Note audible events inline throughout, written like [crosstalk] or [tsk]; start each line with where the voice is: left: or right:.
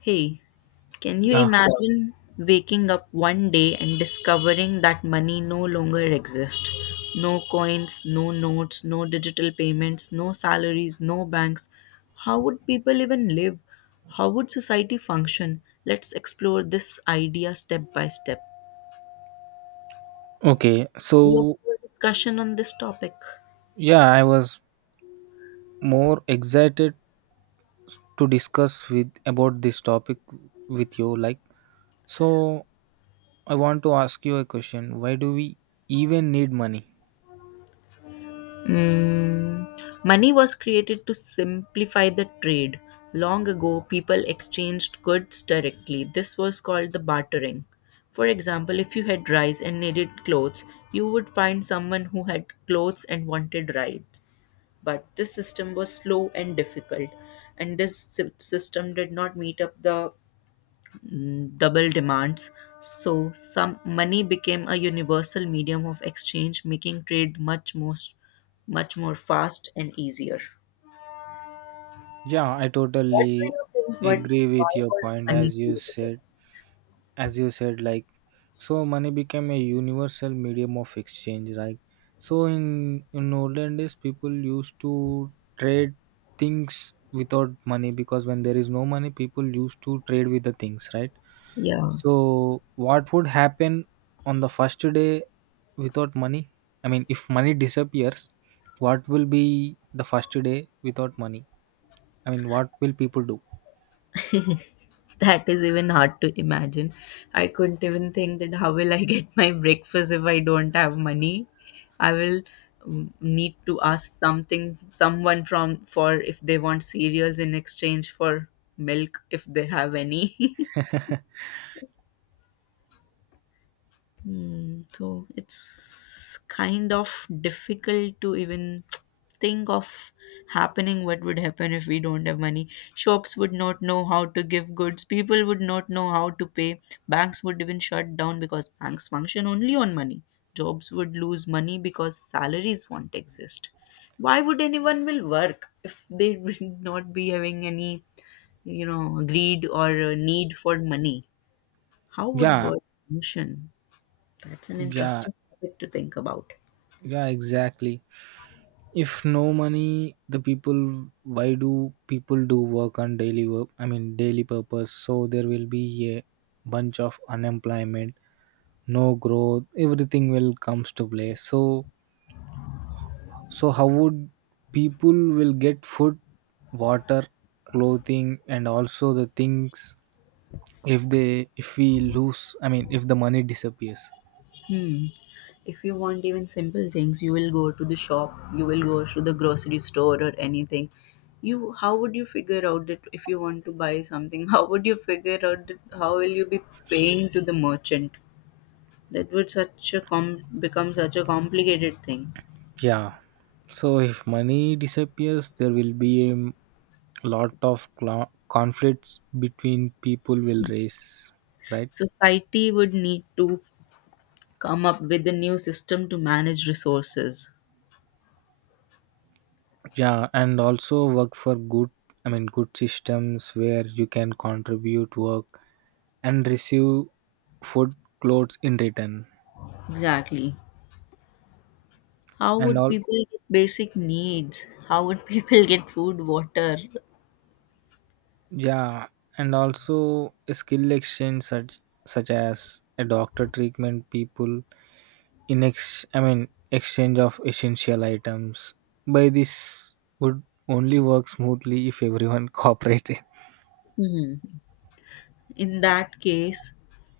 left: Hey, can you
right: Yeah,
left: imagine waking up one day and discovering that money no longer exists? No coins, no notes, no digital payments, no salaries, no banks. How would people even live? How would society function? Let's explore this idea step by step.
right: okay.
left: We have
right: So,
left: a discussion on this topic.
right: yeah, I was more excited to discuss with about this topic with you like so I want to ask you a question. Why do we even need money?
left: Mm, money was created to simplify the trade. Long ago, people exchanged goods directly. This was called the bartering. For example, if you had rice and needed clothes, you would find someone who had clothes and wanted rice. But this system was slow and difficult, and this system did not meet up the double demands, so some money became a universal medium of exchange, making trade much more fast and easier.
right: Yeah, I
left: What do
right: totally
left: you think? What
right: agree
left: Why
right: with your
left: was
right: point
left: money
right: as you
left: created?
right: said as you said like So money became a universal medium of exchange, right? So in olden days, people used to trade things without money because when there is no money, people used to trade with the things, right?
left: Yeah,
right: So what would happen on the first day without money? I mean, if money disappears, what will be the first day without money? I mean, what will people do?
left: that is even hard to imagine. I couldn't even think that how will I get my breakfast if I don't have money. I will need to ask something someone from for if they want cereals in exchange for milk if they have any. [laughs]
right: [laughs]
left: So it's kind of difficult to even [tsk] think of happening what would happen if we don't have money. Shops would not know how to give goods, people would not know how to pay. Banks would even shut down because banks function only on money. Jobs would lose money because salaries won't exist. Why would anyone will work if they [laughs] will not be having any greed or need for money? How would
right: Yeah,
left: work function? That's an
right: yeah,
left: interesting topic to think about.
right: yeah, exactly. If no money the people why do people do work on daily work, I mean daily purpose, so there will be a bunch of unemployment, no growth, everything will comes to play. So so how would people will get food, water, clothing and also the things if we lose, I mean if the money disappears.
left: Hmm. If you want even simple things, you will go to the shop, you will go to the grocery store or anything. You How would you figure out that if you want to buy something, [laughs] how would you figure out that how will you be paying to the merchant? That would become such a complicated thing.
right: Yeah, so if money disappears there will be a lot of conflicts between people will raise, right?
left: Society would need to come up with a new system to manage resources.
right: Yeah, and also work for good, I mean good systems where you can contribute work and receive food, clothes in return
left: Exactly. How
right: and
left: would
right: all.
left: people get basic needs? How would people [laughs] get food, water?
right: Yeah, and also a skill exchange such as a doctor treatment people in ex I mean exchange of essential items by this would only work smoothly if everyone [laughs] cooperated.
left: Hmm. In that case,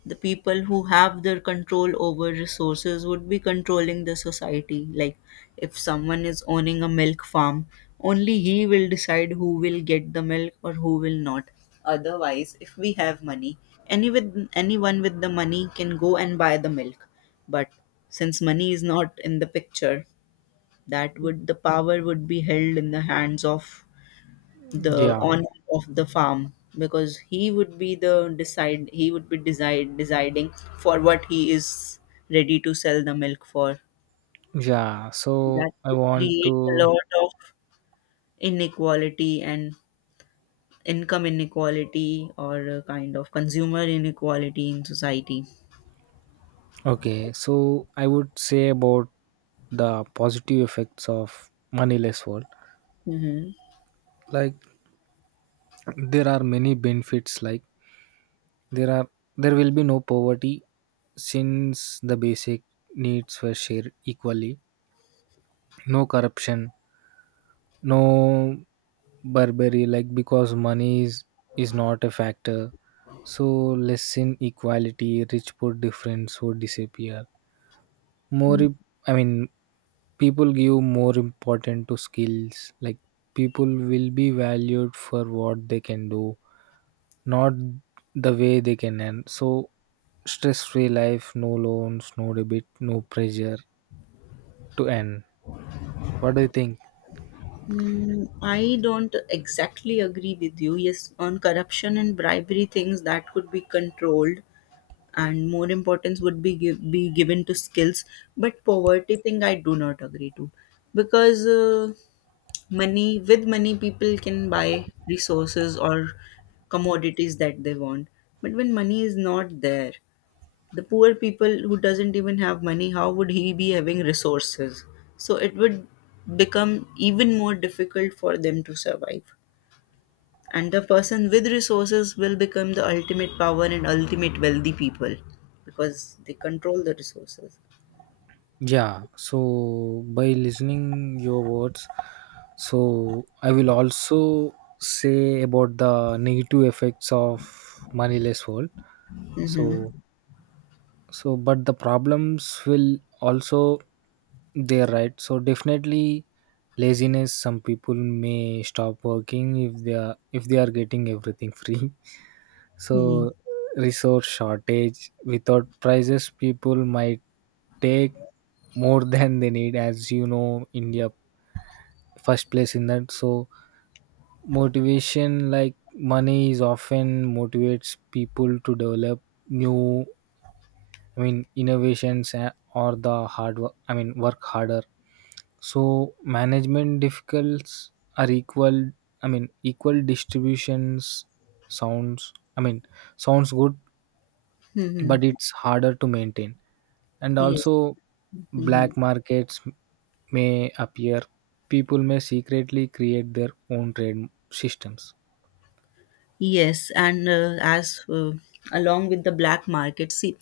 left: the people who have their control over resources would be controlling the society. Like, if someone is owning a milk farm, only he will decide who will get the milk or who will not. Otherwise, if we have money, anyone with the money can go and buy the milk. But since money is not in the picture, that would the power would be held in the hands of the
right: Yeah,
left: owner of the farm because he would be decide deciding for what he is ready to sell the milk for.
right: yeah,
left: That
right: so I
left: would
right: want
left: create a
right: to.
left: lot of inequality and income inequality, or a kind of consumer inequality in society.
right: Okay, so I would say about the positive effects of moneyless world.
left: Hmm.
right: Like there are many benefits. Like there are there will be no poverty since the basic needs were shared equally. No corruption, no Burberry, like because is not a factor, so less inequality, rich poor difference would disappear. More im- I mean people give more important to skills. Like people will be valued for what they can do, not the way they can earn. So stress free life, no loans, no debit, no pressure to earn. What do you think?
left: Mm, I don't exactly agree with you. Yes, on corruption and bribery things that could be controlled, and more importance would be be given to skills, but poverty thing I do not agree to, because money with money people can buy resources or commodities that they want. But when money is not there, the poor people who doesn't even have money, how would he be having resources? So it would become even more difficult for them to survive, and the person with resources will become the ultimate power and ultimate wealthy people, because they control the resources.
right: Yeah, so by listening your words, so I will also say about the negative effects of moneyless world.
left: Mm-hmm.
right: So so but the problems will also there, right? So definitely laziness, some people may stop working if they are getting everything free [laughs]
left: Mm-hmm.
right: so resource shortage, without prices people might take more [laughs] than they need, as you know india first place in that. So motivation, like money is often motivates people to develop new, I mean, innovations or the hard work, I mean, work harder. So management difficulties are equal, I mean, equal distributions sounds, I mean, sounds good, but
left: Mm-hmm.
right: it's harder to maintain. And
left: Yes.
right: also
left: Mm-hmm.
right: black markets may appear. People may secretly create their own trade systems.
left: Yes, and as along with the black market, see,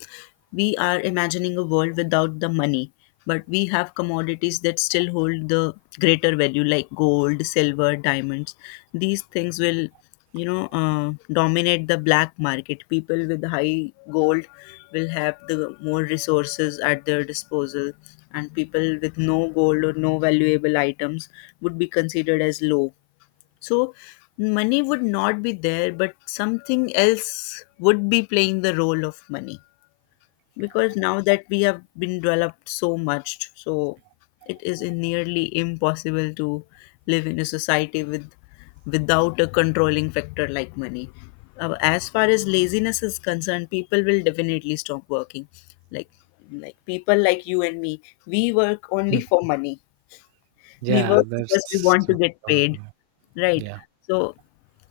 left: we are imagining a world without the money, but we have commodities that still hold the greater value, like gold, silver, diamonds. These things will, dominate the black market. People with high gold will have the more resources at their disposal, and people with no gold or no valuable items would be considered as low. So money would not be there, but something else would be playing the role of money. Because now that we have been developed so much, so it is nearly impossible to live in a society without a controlling factor like money. As far as laziness is concerned, people will definitely stop working. Like like people like you and me, we work only
right: Hmm.
left: for money. We
right: Yeah,
left: work because we
right: that's
left: want to
right: the
left: get paid.
right: problem.
left: Right.
right: Yeah.
left: So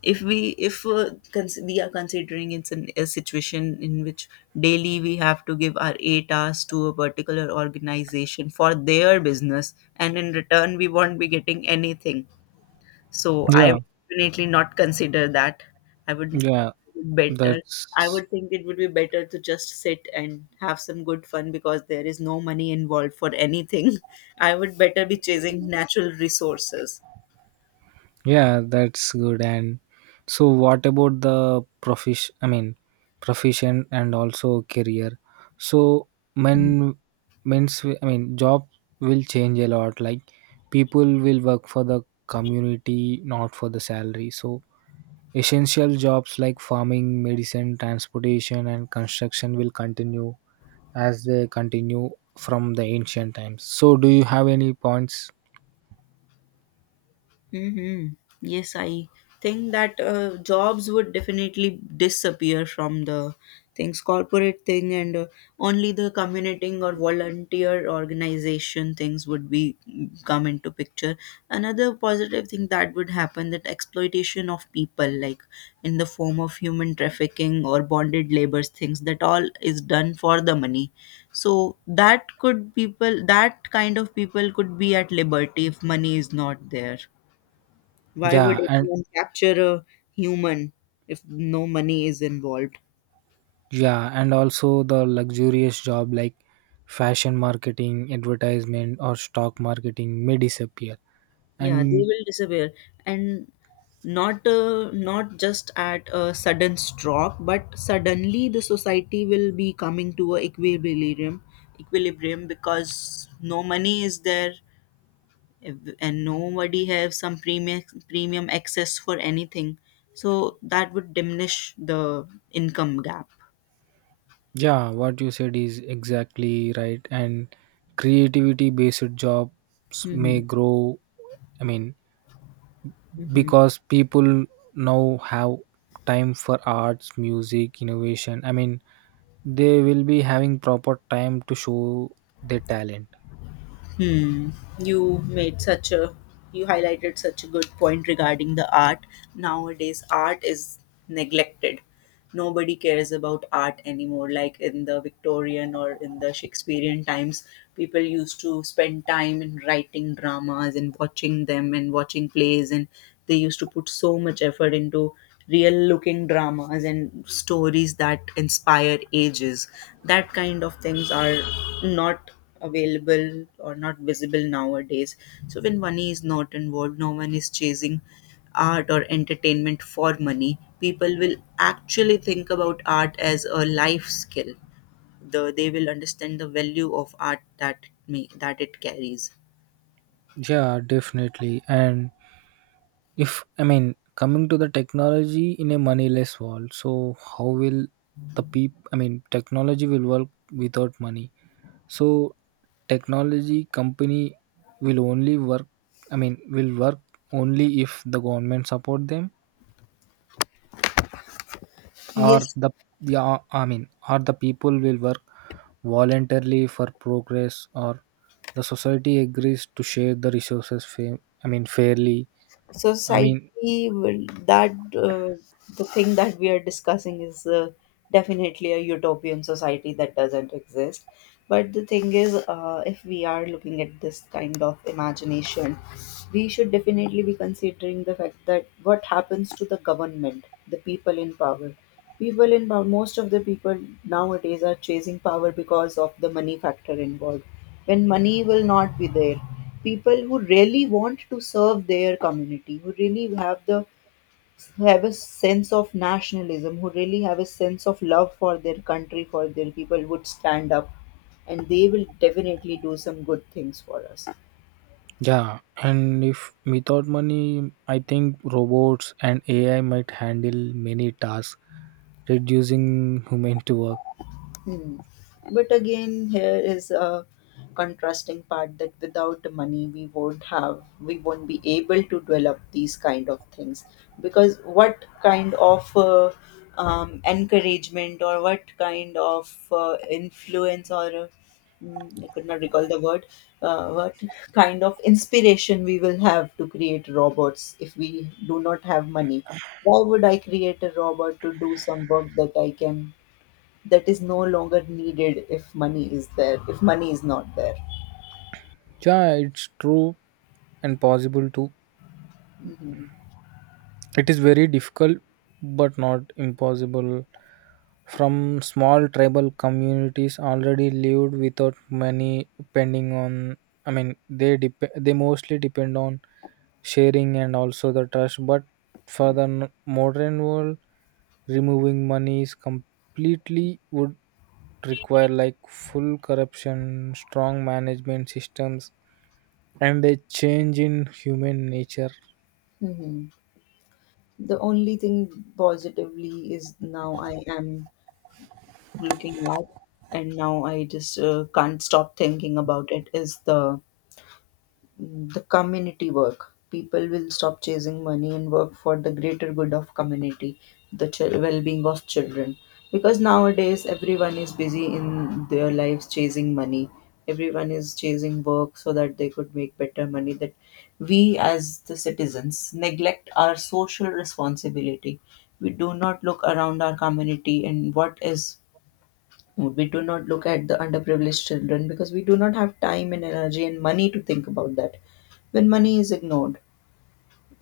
left: if we if cons- we are considering it's a situation in which daily we have to give our 8 hours to a particular organization for their business, and in return we won't be getting anything. So I
right: Yeah,
left: would definitely not consider that. I would
right: yeah,
left: better I
right: that's
left: would think it would be better to just sit and have some good fun because there is no money involved for anything. [laughs] I would better be chasing natural resources.
right: Yeah, that's good. And so, what about the profession? I mean, profession and also career. So, men, I mean, job will change a lot. Like, people will work for the community, not for the salary. So, essential jobs like farming, medicine, transportation, and construction will continue as they continue from the ancient times. So, do you have any points?
left: Mm-hmm. Yes, I think that jobs would definitely disappear from the things, corporate thing, and only the commuting or volunteer organization things would be come into picture. Another positive thing that would happen, that exploitation of people, like in the form of human trafficking or bonded labors, things that all is done for the money. So that could that kind of people could be at liberty if money is not there. Why would
right: Yeah, and
left: anyone capture a human if no money is involved?
right: yeah, and also the luxurious job like fashion marketing, advertisement, or stock marketing may disappear.
left: Yeah, they
right: And
left: will disappear, and not not just at a sudden stroke, but suddenly the society will be coming to a equilibrium, equilibrium because no money is there, and nobody have some premium access for anything, so that would diminish the income gap.
right: yeah, what you said is exactly right. And creativity based jobs may
left: Mm-hmm.
right: grow. I mean, because people now have time for arts, music, innovation. I mean, they will be having proper time to show their talent.
left: Hmm. You made such a you highlighted such a good point regarding the art. Nowadays, art is neglected. Nobody cares about art anymore. Like in the Victorian or in the Shakespearean times, people used to spend time in writing dramas and watching them, and watching plays, and they used to put so much effort into real looking dramas and stories that inspire ages. That kind of things are not available or not visible nowadays. So when money is not involved, no one is chasing art or entertainment for money, people will actually think about art as a life skill. They will understand the value of art that it carries.
right: Yeah, definitely. And if I mean coming to the technology in a moneyless world, so how will the people? I mean, technology will work without money. So technology company will only work. I mean, will work only if the government support them or
left: Yes,
right: the yeah. I mean, or the people will work voluntarily for progress or the society agrees to share the resources. I mean, fairly. I mean,
left: society will that the thing that we are discussing is definitely a utopian society that doesn't exist. But the thing is, if we are looking at this kind of imagination, we should definitely be considering the fact that what happens to the government, the people in power. People in Most of the people nowadays are chasing power because of the money factor involved. When money will not be there, people who really want to serve their community, who really have a sense of nationalism, who really have a sense of love for their country, for their people, would stand up, and they will definitely do some good things for us.
right: yeah, and if without money, I think robots and AI might handle many tasks, reducing human to work.
left: Hmm. But again, here is a contrasting part that without money, we won't be able to develop these kind of things. Because what kind of encouragement or what kind of influence or I could not recall the word. What kind of inspiration we will have to create robots if we do not have money? Why would I create a robot to do some work that I can that is no longer needed if money is there, if money is not there?
right: Yeah, it's true and possible too.
left: Mhm.
right: It is very difficult, but not impossible. From small tribal communities already lived without money, depending on. I mean, they mostly depend on sharing and also the trust, but for the modern world removing money is completely would require like full corruption, strong management systems and a change in human nature.
left: Mhm. The only thing positively is now I am looking at, and now I just can't stop thinking about it, is the community work. People will stop chasing money and work for the greater good of community, the well-being of children. Because nowadays everyone is busy in their lives chasing money. Everyone is chasing work so that they could make better money. That we as the citizens neglect our social responsibility. We do not look around our community, and what is we do not look at the underprivileged children because we do not have time and energy and money to think about that. When money is ignored,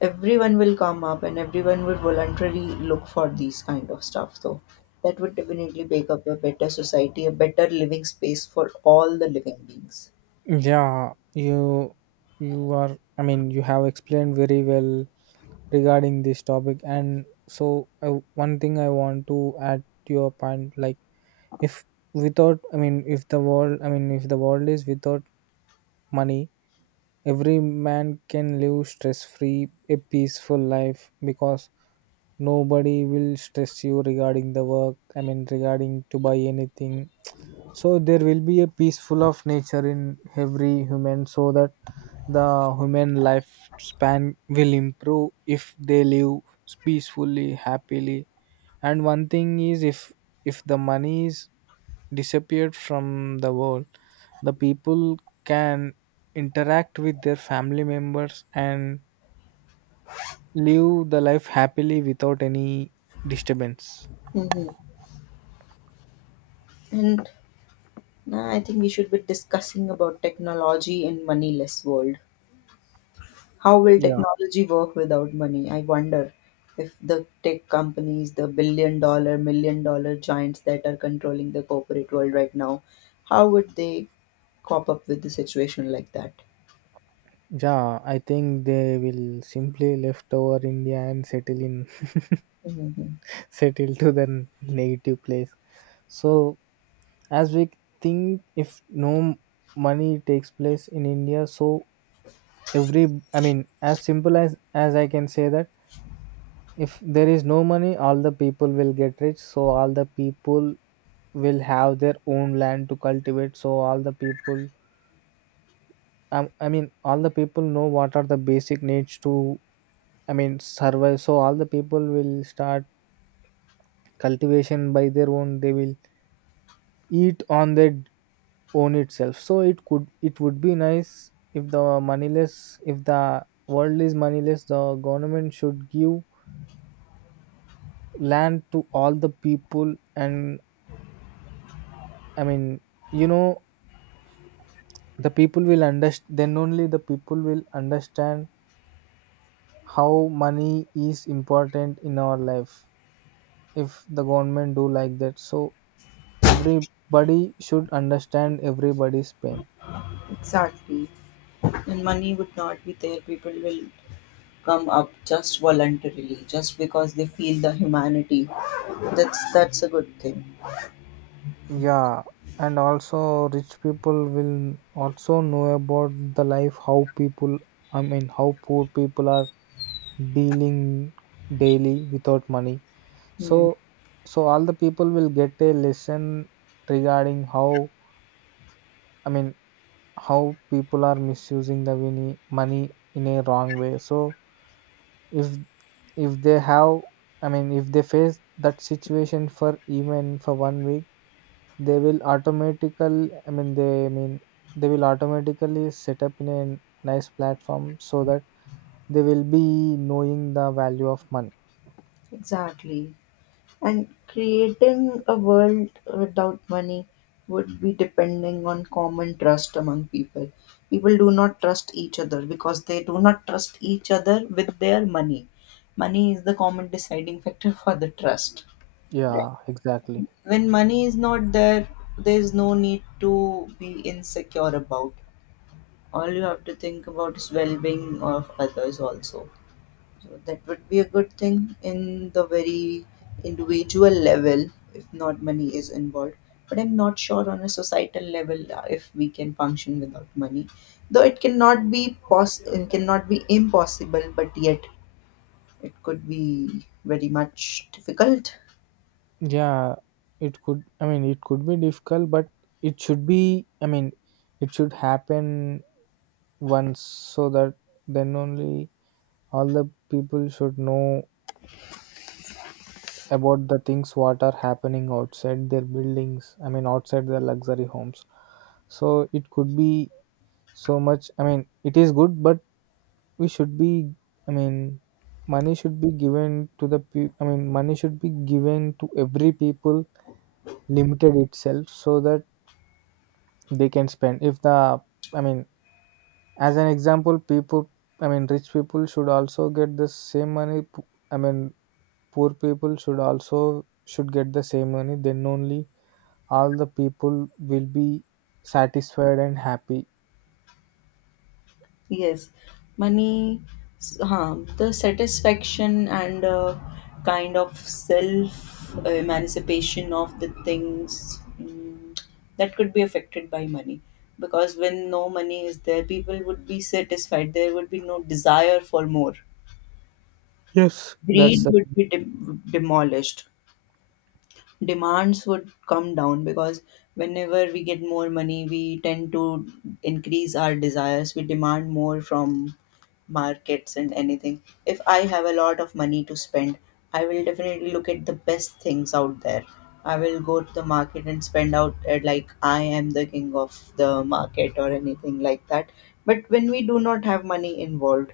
left: everyone will come up and everyone will voluntarily look for these kind of stuff. So that would definitely make up a better society, a better living space for all the living beings.
right: yeah you you are, I mean you have explained very well regarding this topic, and so I, one thing I want to add to your point like if without I mean if the world, I mean if the world is without money, every man can live stress free, a peaceful life because nobody will stress you regarding the work, I mean, regarding to buy anything. So, there will be a peaceful of nature in every human so that the human lifespan will improve if they live peacefully, happily, and one thing is if the money is disappeared from the world, the people can interact with their family members and live the life happily without any disturbance.
left: Hmm. And I think we should be discussing about technology in moneyless world. How will
right: Yeah,
left: technology work without money? I wonder if the tech companies, the billion-dollar, million-dollar giants that are controlling the corporate world right now, how would they cop up with the situation like that?
right: yeah, I think they will simply left over india and settle in [laughs]
left: Mhm.
right: settle to their native place. So as we think if no money takes place in india, so every, I mean as simple as I can say that if there is no money all the people will get rich, so all the people will have their own land to cultivate, so all the people I mean all the people know what are the basic needs to, I mean survive. So all the people will start cultivation by their own, they will eat on their own itself. So it could, it would be nice if the moneyless if the world is moneyless, the government should give land to all the people, and I mean, you know, the people will understand, then only the people will understand how money is important in our life. If the government do like that, so everybody should understand everybody's pain.
left: Exactly. And money would not be there. People will come up just voluntarily, just because they feel the humanity. That's a good thing.
right: Yeah, and also rich people will also know about the life how people, I mean how poor people are dealing daily without money. So
left: Hmm.
right: so all the people will get a lesson regarding how, I mean how people are misusing the money in a wrong way. So if if they have, I mean if they face that situation for even for 1 week, they will automatically, I mean they, I mean they will automatically set up in a nice platform so that they will be knowing the value of money.
left: Exactly. And creating a world without money would be depending on common trust among people. People do not trust each other because they do not trust each other with their money. Money is the common deciding factor [laughs] for the trust. Right.
right: Yeah, exactly.
left: When money is not there, there is no need to be insecure about. All you have to think about is well being of others also. So that would be a good thing in the very individual level if not money is involved. But I'm not sure on a societal level if we can function without money. Though it cannot be it cannot be impossible, but yet it could be very much difficult.
right: Yeah, it could, I mean, it could be difficult, but it should be, I mean, it should happen once so that then only all the people should know about the things what are happening outside their buildings, I mean, outside their luxury homes. So it could be so much, I mean, it is good, but we should be, I mean, money should be given to the people, I mean, money should be given to every people limited itself so that they can spend if the, I mean as an example people, I mean rich people should also get the same money I mean poor people should get the same money, then only all the people will be satisfied and happy.
left: Yes, money, the satisfaction and kind of self emancipation of the things that could be affected by money. Because when no money is there, people would be satisfied. There would be no desire for more.
right: Yes, that's
left: Greed
right: the
left: would be demolished, demands would come down because whenever we get more money, we tend to increase our desires, we demand more from markets, and anything, if I have a lot of money to spend, I will definitely look at the best things out there. I will go to the market and spend out at like I am the king of the market or anything like that. But when we do not have money involved,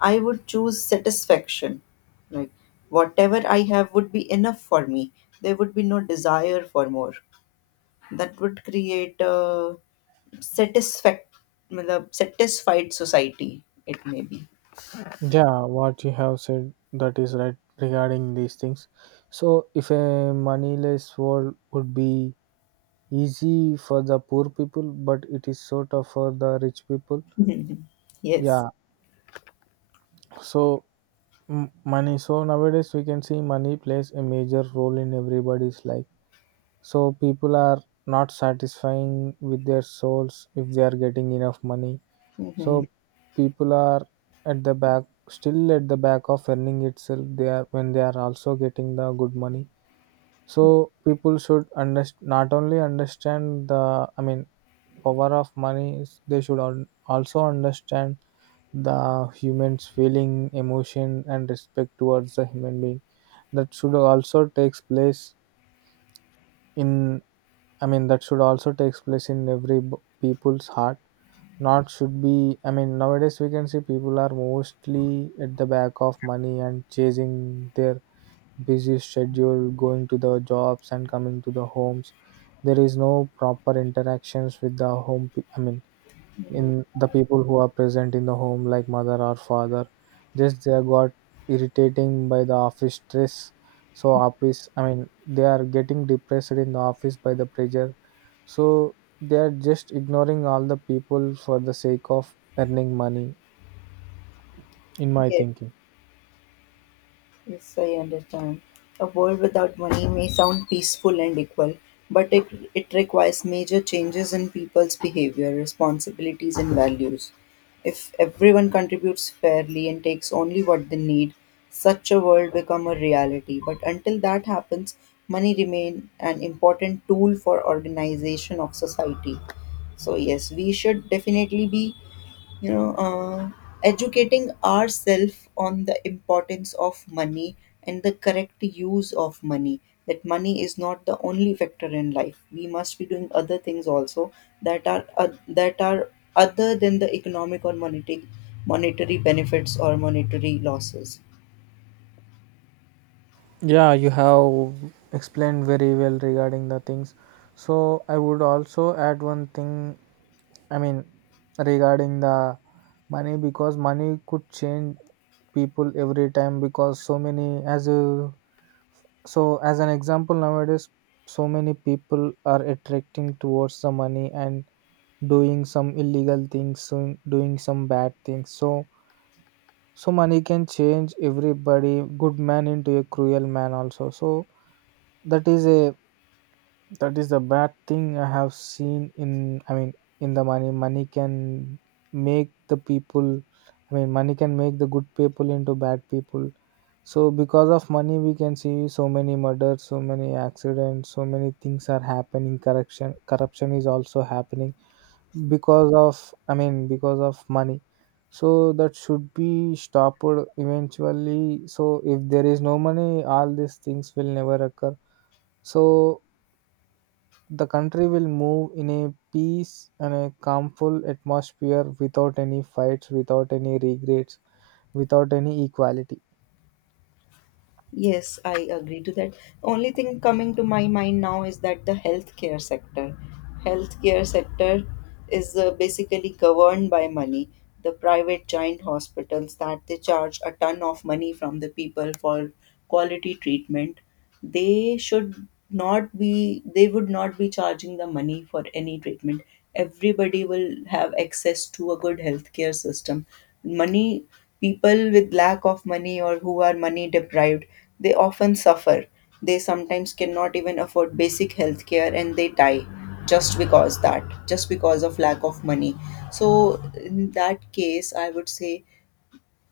left: I would choose satisfaction. Like whatever I have would be enough for me. There would be no desire for more. That would create a satisfact, matlab, satisfied society. It may be.
right: yeah what you have said, that is right regarding these things. So if a moneyless world would be easy for the poor people but it is so tough for the rich people.
left: [laughs] Yes.
right: Yeah, so money. So nowadays we can see money plays a major role in everybody's life. So people are not satisfying with their souls if they are getting enough money.
left: Hmm.
right: So people are at the back, still at the back of earning itself. They are when they are also getting the good money. So people should not only understand the, I mean power of money, they should also understand the human's feeling, emotion, and respect towards the human being. That should also takes place in, I mean that should also takes place in every people's heart. Not should be, I mean nowadays we can see people are mostly at the back of money and chasing their busy schedule, going to the jobs and coming to the homes. There is no proper interactions with the home. I mean, in the people who are present in the home, like mother or father, just they are got irritating by the office stress. So office, I mean, they are getting depressed in the office by the pressure. So they are just ignoring all the people for the sake of earning money. In my
left: Yes.
right: thinking.
left: Yes, I understand. A world without money may sound peaceful and equal, but it requires major changes in people's behavior, responsibilities, and values. If everyone contributes fairly and takes only what they need, such a world become a reality. But until that happens, money remain an important tool for organization of society. So yes, we should definitely be you know uh, educating ourselves on the importance of money and the correct use of money, that money is not the only factor in life. We must be doing other things also that are uh, that are other than the economic or monetary, benefits or monetary losses.
right: Yeah, you have explained very well regarding the things. So I would also add one thing, I mean, regarding the money, because money could change people every time. Because so many as a so as an example, nowadays so many people are attracting towards the money and doing some illegal things, so doing some bad things. So money can change everybody, good man into a cruel man also. So that is a that is the bad thing I have seen in, I mean, in the Money can make the people, money can make the good people into bad people. So because of money we can see so many murders, so many accidents, so many things are happening. Corruption is also happening because of, because of money. So that should be stopped eventually. So if there is no money, all these things will never occur. So the country will move in a peace and a calmful atmosphere, without any fights, without any regrets, without any equality.
left: Yes, I agree to that. Only thing coming to my mind now is that the healthcare sector. Healthcare sector is basically governed by money. The private giant hospitals that they charge a ton of money from the people for quality treatment, they should not be, they would not be charging the money for any treatment. Everybody will have access to a good healthcare system. Money, people with lack of money or who are money deprived, they often suffer. They sometimes cannot even afford basic healthcare and they die, just because that, just because of lack of money. So in that case, I would say,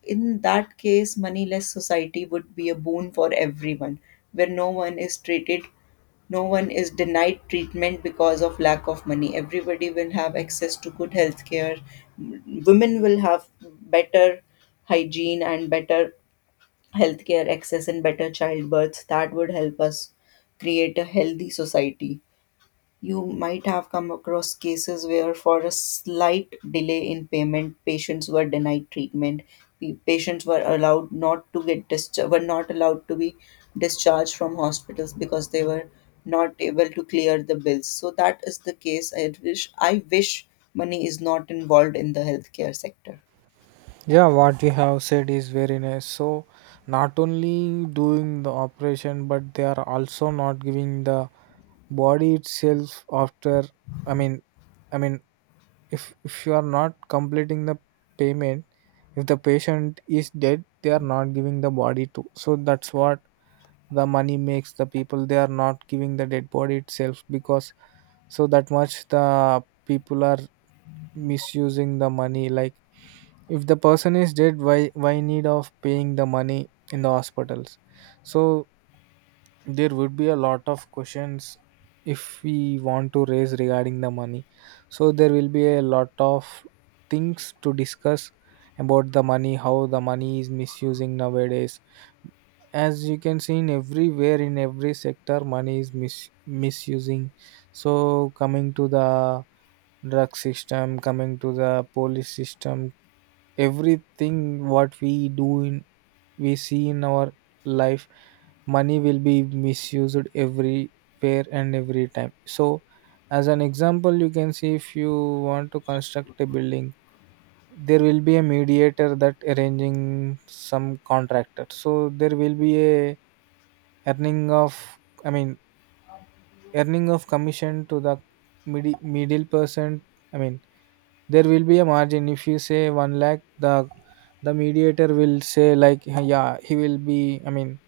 left: in that case, moneyless society would be a boon for everyone, where no one is treated, no one is denied treatment because of lack of money. Everybody will have access to good health care. Women will have better hygiene and better healthcare access and better childbirth. That would help us create a healthy society. You might have come across cases where, for a slight delay in payment, patients were denied treatment. Patients were allowed not to get discharged, were not allowed to be discharged from hospitals because they were not able to clear the bills. So that is the case. I wish money is not involved in the healthcare sector.
right: Yeah, what you have said is very nice. So, not only doing the operation, but they are also not giving the body itself after. I mean, I mean, if you are not completing the payment, if the patient is dead, they are not giving the body too. So that's what the money makes the people, they are not giving the dead body itself. Because so that much the people are misusing the money. Like if the person is dead, why need of paying the money in the hospitals? So there would be a lot of questions, if we want to raise, regarding the money. So there will be a lot of things to discuss about the money, how the money is misusing nowadays. As you can see, in everywhere, in every sector, money is misusing. So coming to the drug system, coming to the police system, everything what we do in, we see in our life, money will be misused everywhere and every time. So as an example, you can see if you want to construct a building, there will be a mediator that arranging some contractor. So there will be a earning of, i mean earning of commission to the middle person. I mean, there will be a margin. If you say 1 lakh, the mediator will say like, yeah, he will be, i mean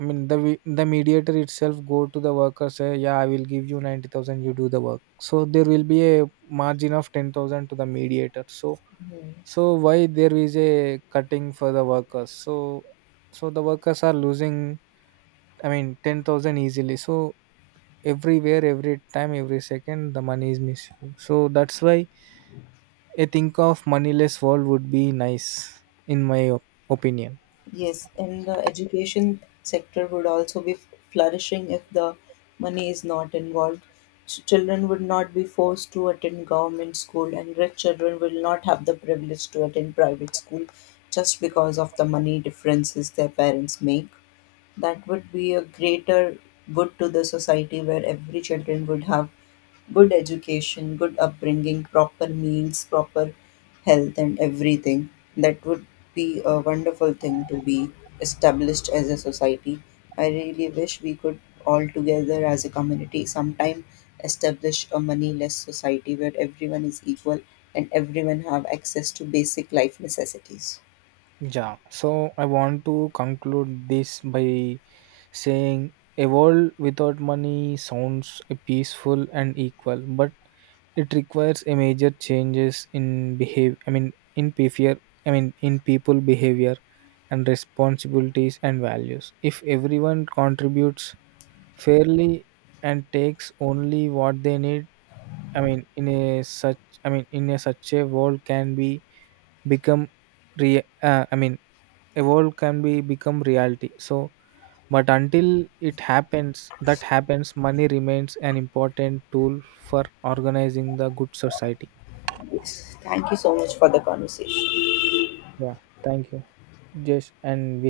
right: the mediator itself go to the worker, say, yeah, I will give you 90,000, you do the work. So there will be a margin of 10,000 to the mediator. So so why there is a cutting for the workers? So so the workers are losing, 10,000 easily. So everywhere, every time, every second, the money is missing. So that's why I think of moneyless world would be nice in my opinion.
left: Yes, and the education sector would also be flourishing if the money is not involved. Children would not be forced to attend government school, and rich children will not have the privilege to attend private school just because of the money differences their parents make. That would be a greater good to the society, where every children would have good education, good upbringing, proper meals, proper health, and everything. That would be a wonderful thing to be established as a society. I really wish we could all together as a community sometime establish a moneyless society where everyone is equal and everyone have access to basic life necessities.
right: Yeah, so I want to conclude this by saying, a world without money sounds peaceful and equal, but it requires a major changes in behave, in behavior, in people behavior, and responsibilities and values. If everyone contributes fairly and takes only what they need, i mean in a such in a such a world can be become re I mean a world can be become reality. So but until it happens that happens, money remains an important tool for organizing the good society.
left: Yes, thank you so much for the conversation.
right: Yeah, thank you, just and we